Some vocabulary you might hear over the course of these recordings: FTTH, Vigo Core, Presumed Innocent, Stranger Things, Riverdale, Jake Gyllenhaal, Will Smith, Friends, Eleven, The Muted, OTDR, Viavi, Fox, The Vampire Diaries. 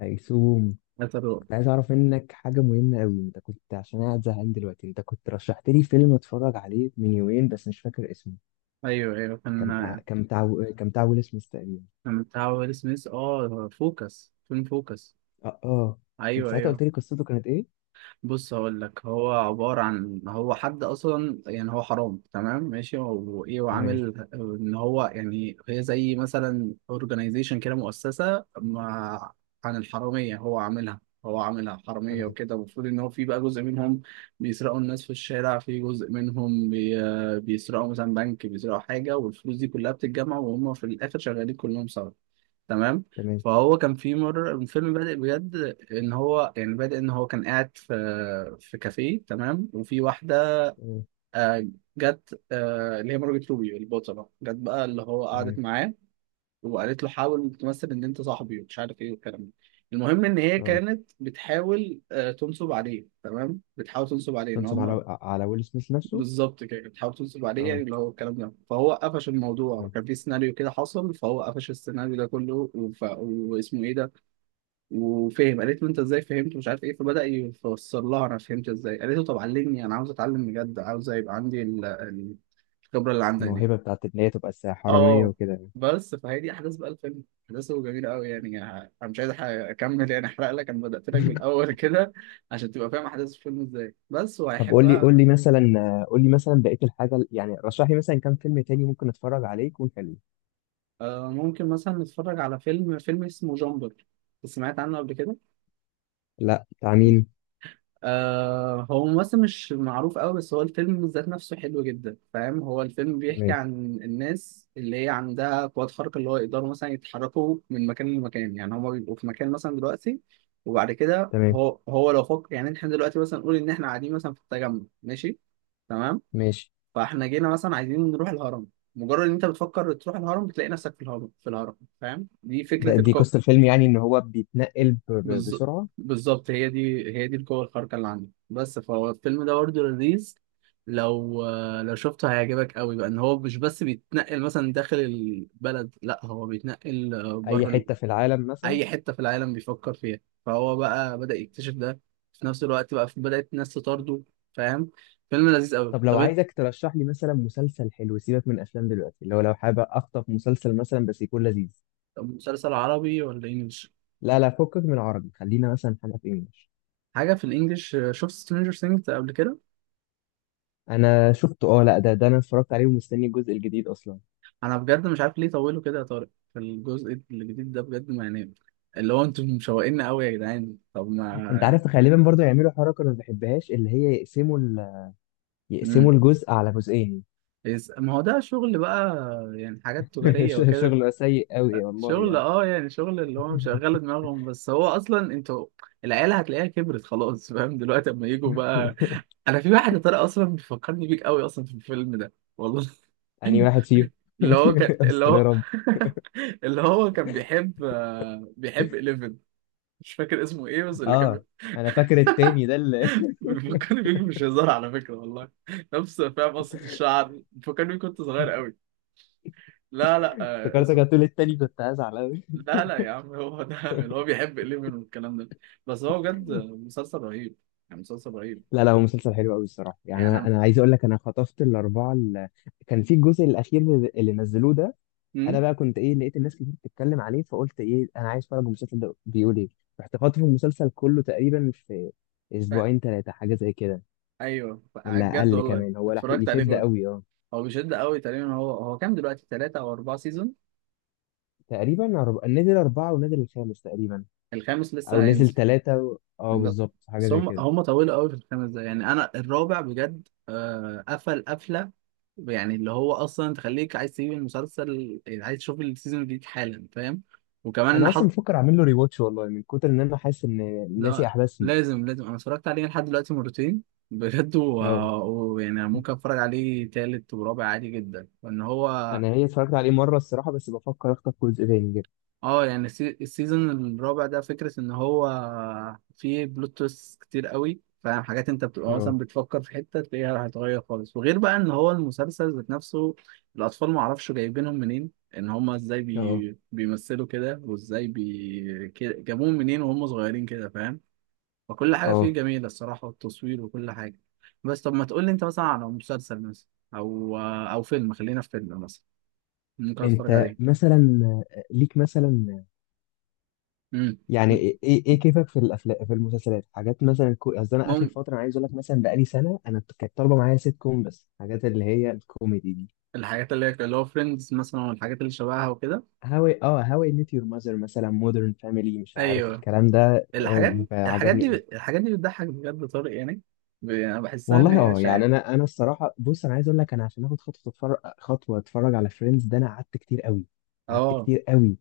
هيسوم، هترو. كنت عايز اعرف منك حاجه مهمه قوي. انت كنت، عشان أنا قاعد زهقان دلوقتي، انت كنت رشحت لي فيلم اتفرج عليه من يومين بس مش فاكر اسمه. ايوه, ايوه, كان بتاع كان كان بتاع كان بتاع ويل سميث تقريبا. كان بتاع ويل سميث. اه فوكس, فيلم فوكس. اه اه. انت ايوه, ساعتها ايوه. قلت لي قصته كانت ايه؟ بص هقول لك. هو عبارة عن, هو حد أصلا يعني هو حرام, تمام, ماشي, وإيه, تمام. وعامل إن هو يعني هي زي مثلا أورجنايزيشن كده, مؤسسة مع عن الحرامية. هو عاملها حرامية تمام. وكده. المفروض إن هو في بقى جزء منهم بيسرقوا الناس في الشارع, في جزء منهم بيسرقوا مثلا بنك, بيسرقوا حاجة, والفلوس دي كلها بتتجمع, وهم في الآخر شغالين كلهم سوا. تمام. تمام. فهو كان في مرة الفيلم بادئ بجد ان هو يعني بادئ ان هو كان قاعد في كافيه, تمام, وفي واحدة تمام. آه، جت, اللي هي مارجت روبي البطلة, جت بقى اللي هو قعدت تمام. معاه وقالت له حاول تمثل ان انت صاحبي ومش عارف ايه والكلام ده. المهم ان هي اه، كانت بتحاول, تنصب عليه, تمام, بتحاول تنصب عليه ان تنصب على هم. ويل سميث نفسه. بالظبط كده, كانت بتحاول تنصب عليه يعني, اه. اللي هو الكلام ده. فهو قفش الموضوع, تمام. كان في سيناريو كده حصل, فهو قفش السيناريو ده كله وف... واسمه ايه ده وفهم. قالت له انت ازاي فهمت, مش عارف ايه, فبدأ يفسر لها انا فهمت ازاي. قالت له طب علمني, انا عاوز اتعلم بجد, عاوز يبقى عندي الخبرة اللي عندك دي. الموهبه بتاعت ان هي تبقى حراميه اه, وكده يعني. بس فهي دي احداث بقى الفيلم. احداثه جميلة قوي يعني. انا مش عايز اكمل يعني, احرق لك, انا بدأت لك بالاول كده عشان تبقى فاهم احداث الفيلم ازاي بس, طب قول لي وهيحبها. قول لي مثلا، قول لي مثلا بقيه الحاجه، يعني رشح لي مثلا كام فيلم تاني ممكن اتفرج عليه يكون حلو. آه, ممكن مثلا نتفرج على فيلم, فيلم اسمه جامبر. سمعت عنه قبل كده؟ لا، بتاع مين؟ آه, هو ممثل مش معروف قوي, بس هو الفيلم ذات نفسه حلو جدا, فاهم؟ هو الفيلم بيحكي تمام. عن الناس اللي هي عندها قوات خارقة, اللي هو يقدروا مثلا يتحركوا من مكان لمكان. يعني هما بيبقوا في مكان مثلا دلوقتي, وبعد كده تمام. هو لو فكر, يعني احنا دلوقتي مثلا نقول ان احنا قاعدين مثلا في التجمع, ماشي, تمام, ماشي. فاحنا جينا مثلا عايزين نروح الهرم, مجرد ان انت بتفكر تروح الهرم بتلاقي نفسك في الهرم, في الهرم. فاهم دي فكرة؟ دي قصة الفيلم يعني، ان هو بيتنقل بالظ- بسرعة. بالظبط, هي دي القوة الخارقة اللي عندي, بس. فهو الفيلم ده برضه لذيذ. لو لو شفته هيعجبك قوي. بقى ان هو مش بس بيتنقل مثلا داخل البلد, لا, هو بيتنقل اي بره ال- حتة في العالم مثلا. اي حتة في العالم بيفكر فيها. فهو بقى بدأ يكتشف ده, في نفس الوقت بقى بدأت الناس تطارده, فاهم؟ فيلم لذيذ قوي. طب لو طب عايزك ترشح لي مثلا مسلسل حلو، سيبك من افلام دلوقتي، اللي هو لو حابب اخطف مسلسل مثلا بس يكون لذيذ. طب مسلسل عربي ولا انجلش؟ لا لا، فكك من عربي، خلينا مثلا حاجة في انجلش. حاجة في الانجليش. شفت سترينجر ثينجز قبل كده؟ انا شفته، اه. لا، ده انا اتفرجت عليه ومستني الجزء الجديد اصلا. انا بجد مش عارف ليه طولوا كده يا طارق في الجزء الجديد ده بجد, ما يعني, اللي هو انتم مشوقين قوي يا جدعان. طب انت ما عارف غالبا برضه يعملوا حركة انا ما بحبهاش، اللي هي يقسموا يقسموا امم الجزء على جزئين. ما هو ده شغل بقى, يعني حاجات تجارية وكده. شغل سيء قوي والله شغل, يعني. اه, يعني شغل اللي هو شغال دماغهم بس. هو اصلا انتوا العيله هتلاقيها كبرت خلاص, فاهم, دلوقتي اما يجوا بقى. انا في واحد يا طارق اصلا بيفكرني بيك قوي اصلا في الفيلم ده والله. أنهي واحد فيهم؟ اللي هو كان, اللي استر يا هو رب. اللي هو كان بيحب, بيحب 11. مش فاكر اسمه ايه, بس اللي كان اه، انا فاكر التاني ده اللي بيفكرني بيك, مش هزار على فكرة والله. نفس, فاهم, قصة الشعر بيفكرني بيك كنت صغير قوي. لا لا, آه, افتكرتك اسمه, هتقول التاني، كنت هزعل قوي. لا لا يا عم, هو ده اللي هو بيحب إليفن والكلام ده. بس هو بجد مسلسل رهيب, يعني مسلسل رهيب. لا لا، هو مسلسل حلو قوي الصراحه يعني يعني. أنا, انا عايز اقول لك، انا خطفت الاربعه اللي كان في الجزء الاخير اللي نزلوه ده. انا أمم؟ بقى كنت ايه، لقيت الناس كتير بتتكلم عليه، فقلت ايه انا عايز اتفرج المسلسل ده بيقول ايه. رحت خاطف المسلسل كله تقريبا في أ- اسبوعين ثلاثه، حاجه زي كده. أيوه, ولا بجد اقل والله كمان، هو لحق اتفرجت عليه يشد كله. قوي اه. هو بيشد قوي. تقريبا هو, هو كام دلوقتي, ثلاثة أو أربعة سيزون؟ تقريبا نزل اربعه ونزل الخامس تقريبا. الخامس او لسه نزل هينزل. ثلاثه و... اه ب- بالظبط، حاجه بس زي هم كده. هم طولوا قوي في الخمس دقايق. يعني انا الرابع بجد قفل قفله, يعني اللي هو اصلا تخليك عايز تسيب المسلسل, يعني عايز تشوف السيزون الجديد حالا, فاهم؟ وكمان انا اصلا حط. بفكر اعمل له ريواتش والله، من كتر ان انا حاسس ان لا, ناسي احداث فيه. لازم, لازم, انا اتفرجت عليه لحد دلوقتي مرتين, بجد, اه. ويعني ممكن اتفرج عليه تالت ورابع عادي جدا, وان هو. انا هي اتفرجت عليه مره الصراحه، بس بفكر اخطف جزء تاني كده. اه, يعني السيزون الرابع ده فكرة ان هو فيه بلوت تويست كتير قوي, فاهم, حاجات انت بتبقى اه. مثلا بتفكر في حتة تلاقيها هتتغير خالص. وغير بقى ان هو المسلسل ذات نفسه الاطفال معرفش جايبينهم منين, ان هما ازاي اه. بيمثلوا كده, وازاي جابوهم منين وهم صغيرين كده, فاهم؟ فكل حاجة فيه اه. جميلة, الصراحة, والتصوير وكل حاجة. بس طب ما تقول لي انت مثلا على مسلسل مثلا, او او فيلم, خلينا في فيلم مثلا ممكن اتفرج انت عليه. مثلا، ليك مثلا، يعني ايه إيه كيفك في الافلام، في المسلسلات؟ حاجات مثلا قصدي انا اخر امم. فتره، انا عايز اقول لك مثلا بقالي سنه انا كانت طالبه معايا سيت كوم، بس حاجات اللي هي الكوميدي دي. الحاجات اللي هي اللي هو فريندز مثلا والحاجات اللي شبهها وكده. هاوي، اه، هاوي ميت يور ماذر مثلا، مودرن فاميلي، مش عارف ايوه, الكلام ده هو الحاجات, بيبقى الحاجات عجبني دي أوي. الحاجات دي بتضحك بجد يا طارق, يعني, انا بحسها ان والله هي, اه يعني، شايف. انا الصراحه بص، انا عايز اقول لك، انا عشان اخد خطوه اتفرج، خطوه اتفرج على فريندز ده، انا قعدت كتير قوي. قعدت اه, كتير قوي.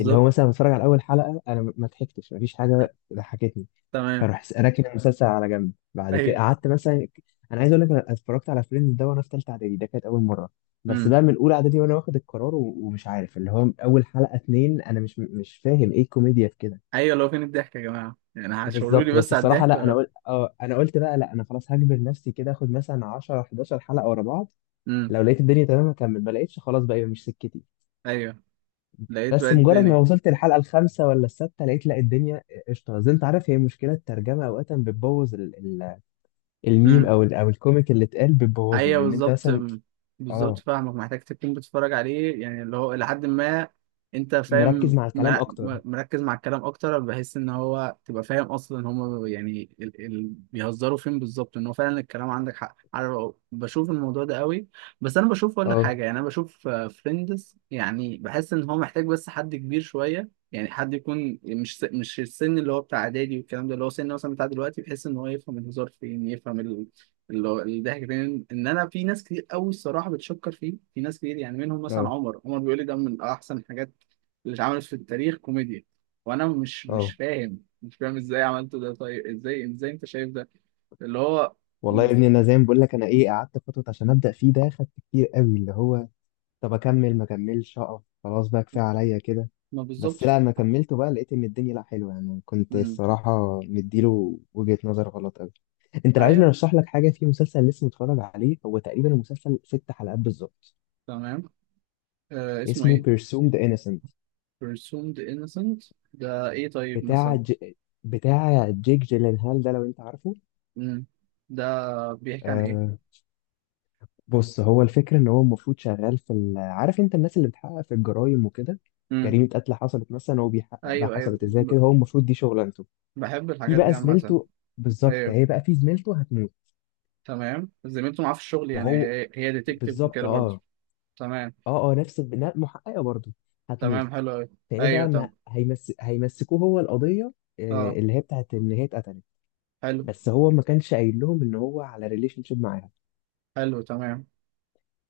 اللي هو مثلا بتفرج على اول حلقه، انا ما ضحكتش، مفيش حاجه ضحكتني. تمام. فاروح راكن المسلسل على جنب. بعد كده ايوه. قعدت مثلا، انا عايز اقول لك، انا اتفرجت على فريندز ده وانا في ثالثه اعدادي، ده كانت اول مره. بس امم. بقى من اولى اعدادي وانا واخد القرار ومش عارف، اللي هو اول حلقه اتنين انا مش فاهم ايه الكوميديا في كده. ايوه, لو فين الضحك يا جماعه يعني, هشاوروا لي بالظبط. بس بس على الصراحه الضحك لا، انا ولا. قلت اه، انا قلت بقى لا، انا خلاص هجبر نفسي كده، اخد مثلا 10 11 حلقه ورا بعض. امم. لو لقيت الدنيا تمام هكمل، ما لقيتش خلاص بقى يبقى مش سكتي. ايوه, لقيت بقى بس مجرد ما الدنيا. وصلت الحلقه الخامسه ولا السادسه، لقيت لا، الدنيا قشطه. زي انت عارف، هي مشكله الترجمه اوقات بتبوظ ال- الميم، او او الكوميك اللي اتقال بتبوظه، ايوه, لان انت بالظبط. مثلا بالظبط, اه، فاهمك, محتاج تكون بتتفرج عليه يعني اللي هو لحد ما انت فاهم, مركز مع الكلام اكتر. مركز مع الكلام اكتر, بحيث ان هو تبقى فاهم اصلا هم يعني بيهزروا فين بالظبط. ان هو فعلا الكلام عندك حق, عارف, بشوف الموضوع ده قوي. بس انا بشوف, اقول لك اه. حاجه, يعني انا بشوف فريندز يعني بحس ان هو محتاج بس حد كبير شويه, يعني حد يكون مش السن اللي هو بتاع اعدادي والكلام ده, اللي هو سن مثلا بتاع دلوقتي, بحيث ان هو يفهم الهزار فين, يفهم اللي هو الضحك فين. ان انا في ناس كتير قوي الصراحه بتشكر فيه, في ناس كتير يعني, منهم مثلا اه. عمر بيقول لي ده من احسن الحاجات اللي اتعملت في التاريخ كوميديا, وانا مش اه. فاهم, مش فاهم ازاي عملته ده. طيب ازاي, ازاي انت شايف ده اللي هو؟ والله يا ابني، انا زي ما بقول لك، انا ايه، قعدت فتره عشان ابدا فيه، ده خدت كتير قوي اللي هو، طب اكمل ما اكملش، اقف خلاص بقى كفايه عليا كده. ما بالظبط. بس لا، لما كملته بقى لقيت ان الدنيا لا حلوه يعني، كنت امم. الصراحه مديله وجهه نظر غلط قوي. انت لو عايزني ايوه, ارشح لك حاجه في مسلسل لسه متفرج عليه، هو تقريبا المسلسل ست حلقات بالظبط. تمام, آه اسمه اسمه ايه؟ Presumed Innocent. Presumed Innocent ده ايه طيب بتاع مثلا؟ بتاع جيك جيلنهال ده، لو انت عارفه. امم, ده بيحكي عن ايه؟ آه، بص، هو الفكره ان هو المفروض شغال في ال... عارف انت الناس اللي بتحقق في الجرايم وكده. امم. جريمه قتل حصلت مثلا، هو بيحقق بقى ايوه, ايوه, حصلت ازاي كده، هو المفروض دي شغلانته. بحب في الحاجات دي بقى عامه. زميلته. بالظبط، ايوه, هي بقى في زميلته هتموت. تمام, زميلته معاه في الشغل يعني, وهو، هي, هي ديتكتيف بالظبط وكده برضه. اه. تمام. اه اه، نفس البناء، محققه برضه، تمام, هتموت. حلو أوي. فايه أيوه, بقى، ما تمام. هيمسكوه هو القضيه، أه, آه، اللي هي بتاعت ان هي اتقتلت. حلو. بس هو ما كانش قايل لهم ان هو على ريليشن شيب معاها. حلو, تمام.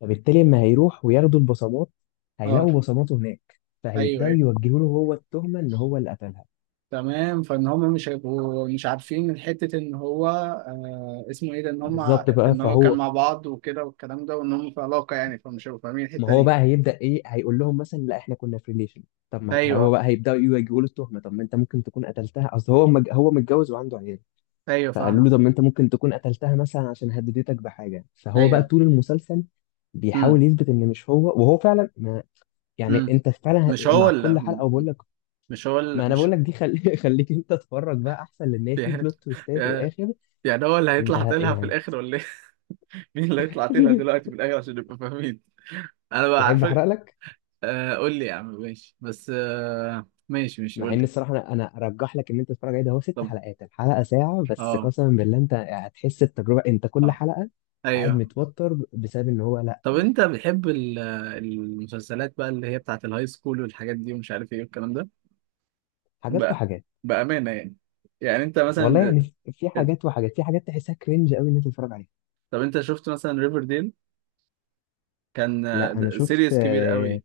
فبالتالي اما هيروح وياخدوا البصمات، أه. هيلاقوا بصماته هناك، أيوه, فهيبداوا أيوه, يوجهوا له هو التهمه ان هو اللي قتلها. تمام. فإن هما مش هيبقوا, مش عارفين من حتة إن هو, آه, اسمه إيه ده, إن هما, بالظبط بقى. إن هو كان فهو، مع بعض وكده والكلام ده, وإن هما في علاقة يعني, فمش هيبقوا فاهمين ما الحتة هو دي. بقى هيبدأ ايه، هيقول لهم مثلا لا، احنا كنا في ريليشن. طب ما هو أيوه, بقى هيبدأوا يواجهوا له التهمة، طب ما انت ممكن تكون قتلتها، اصل هو هو متجوز وعنده عيال. أيوه, فقالوا له طب فاهمك. ما انت ممكن تكون قتلتها مثلا عشان هددتك بحاجة. فهو بقى أيوه. طول المسلسل أمم. بيحاول يثبت ان مش هو، وهو فعلا ما، يعني أمم, انت فعلا مش هو مع اللي, كل حلقة وبقول لك، مش هو اللي ما انا مش بقول لك دي خليك انت تتفرج بقى احسن، لان هي في بلوت تويستات في الاخر. يعني هو اللي انت هيطلع طلها في يعني الآخر ولا إيه؟ مين اللي هيطلع تلها دلوقتي في الاخر عشان نبقى فاهمين؟ انا بقى تحب عارفك. احرق لك؟ آه, قول لي يا عم ماشي, بس آه, ماشي, ماشي, مع قول ان لي. الصراحه، انا ارجح لك ان انت تتفرج عليه، ده هو ست طب, حلقات، الحلقه ساعه، بس اه, قسما بالله انت هتحس التجربه، انت كل اه, حلقه قاعد ايوه. متوتر بسبب ان هو لا طب انت بتحب المسلسلات بقى اللي هي بتاعت الهاي سكول والحاجات دي ومش عارف ايه والكلام ده حاجات بقى, وحاجات. بأمانة يعني, يعني انت والله مثلا. يعني، في آه، حاجات وحاجات، في حاجات تحسها كرنج قوي ان انت تتفرج عليها. طب انت شفت مثلا ريفرديل؟ كان لا انا شفت، سيريس كبير آه، قوي.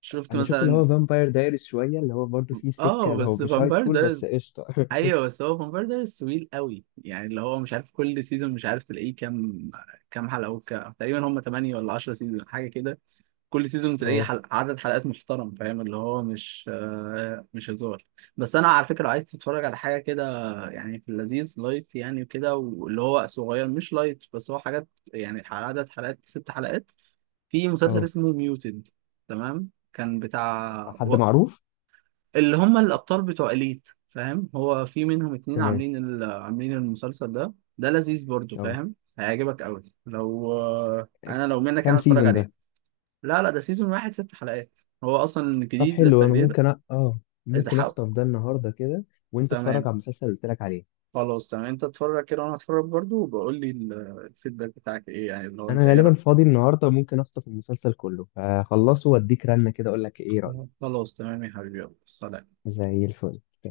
شفت انا شفت اللي مثلا. هو فامباير دايريز شويه، اللي هو برضه فيه سكه، اه, هو بس مش هاي فامباير سكول ده, بس قشطه. ايوه, بس هو فامباير دايريز طويل قوي يعني, اللي هو مش عارف كل سيزون مش عارف تلاقيه كام, كام حلقه, تقريبا هم 8 ولا 10 سيزون حاجه كده. كل سيزون تلاقيه اه. عدد حلقات محترم, فاهم, اللي هو مش, مش هزار. بس انا على فكره لو عايز تتفرج على حاجه كده, يعني في اللذيذ لايت يعني وكده, واللي هو صغير مش لايت, بس هو حاجات, يعني عدد حلقات ست حلقات. في مسلسل اه. اسمه ميوتد. تمام, كان بتاع حد معروف؟ اللي هم الابطال بتوع اليت, فاهم, هو في منهم اتنين تمام. عاملين عاملين المسلسل ده. ده لذيذ برضو, اه. فاهم, هيعجبك قوي لو, انا لو منك انا كام اتفرج سيزون عليه. ده؟ لا لا, ده سيزون واحد, ست حلقات, هو اصلا طب جديد, حلو، لسه انا جديد. ممكن اه، ممكن اتحقق. اخطف ده النهارده كده، وانت اتفرج تمام, على المسلسل اللي قلت لك عليه. خلاص تمام, انت اتفرج كده وانا اتفرج برضو, وبقول لي الفيدباك بتاعك ايه يعني, اللي هو انت انا ايه غالبا رأيك. فاضي النهارده، ممكن اخطف المسلسل كله، هخلصه واديك رنه كده اقول لك ايه رايك. خلاص, تمام يا حبيبي, يلا سلام. زي الفل.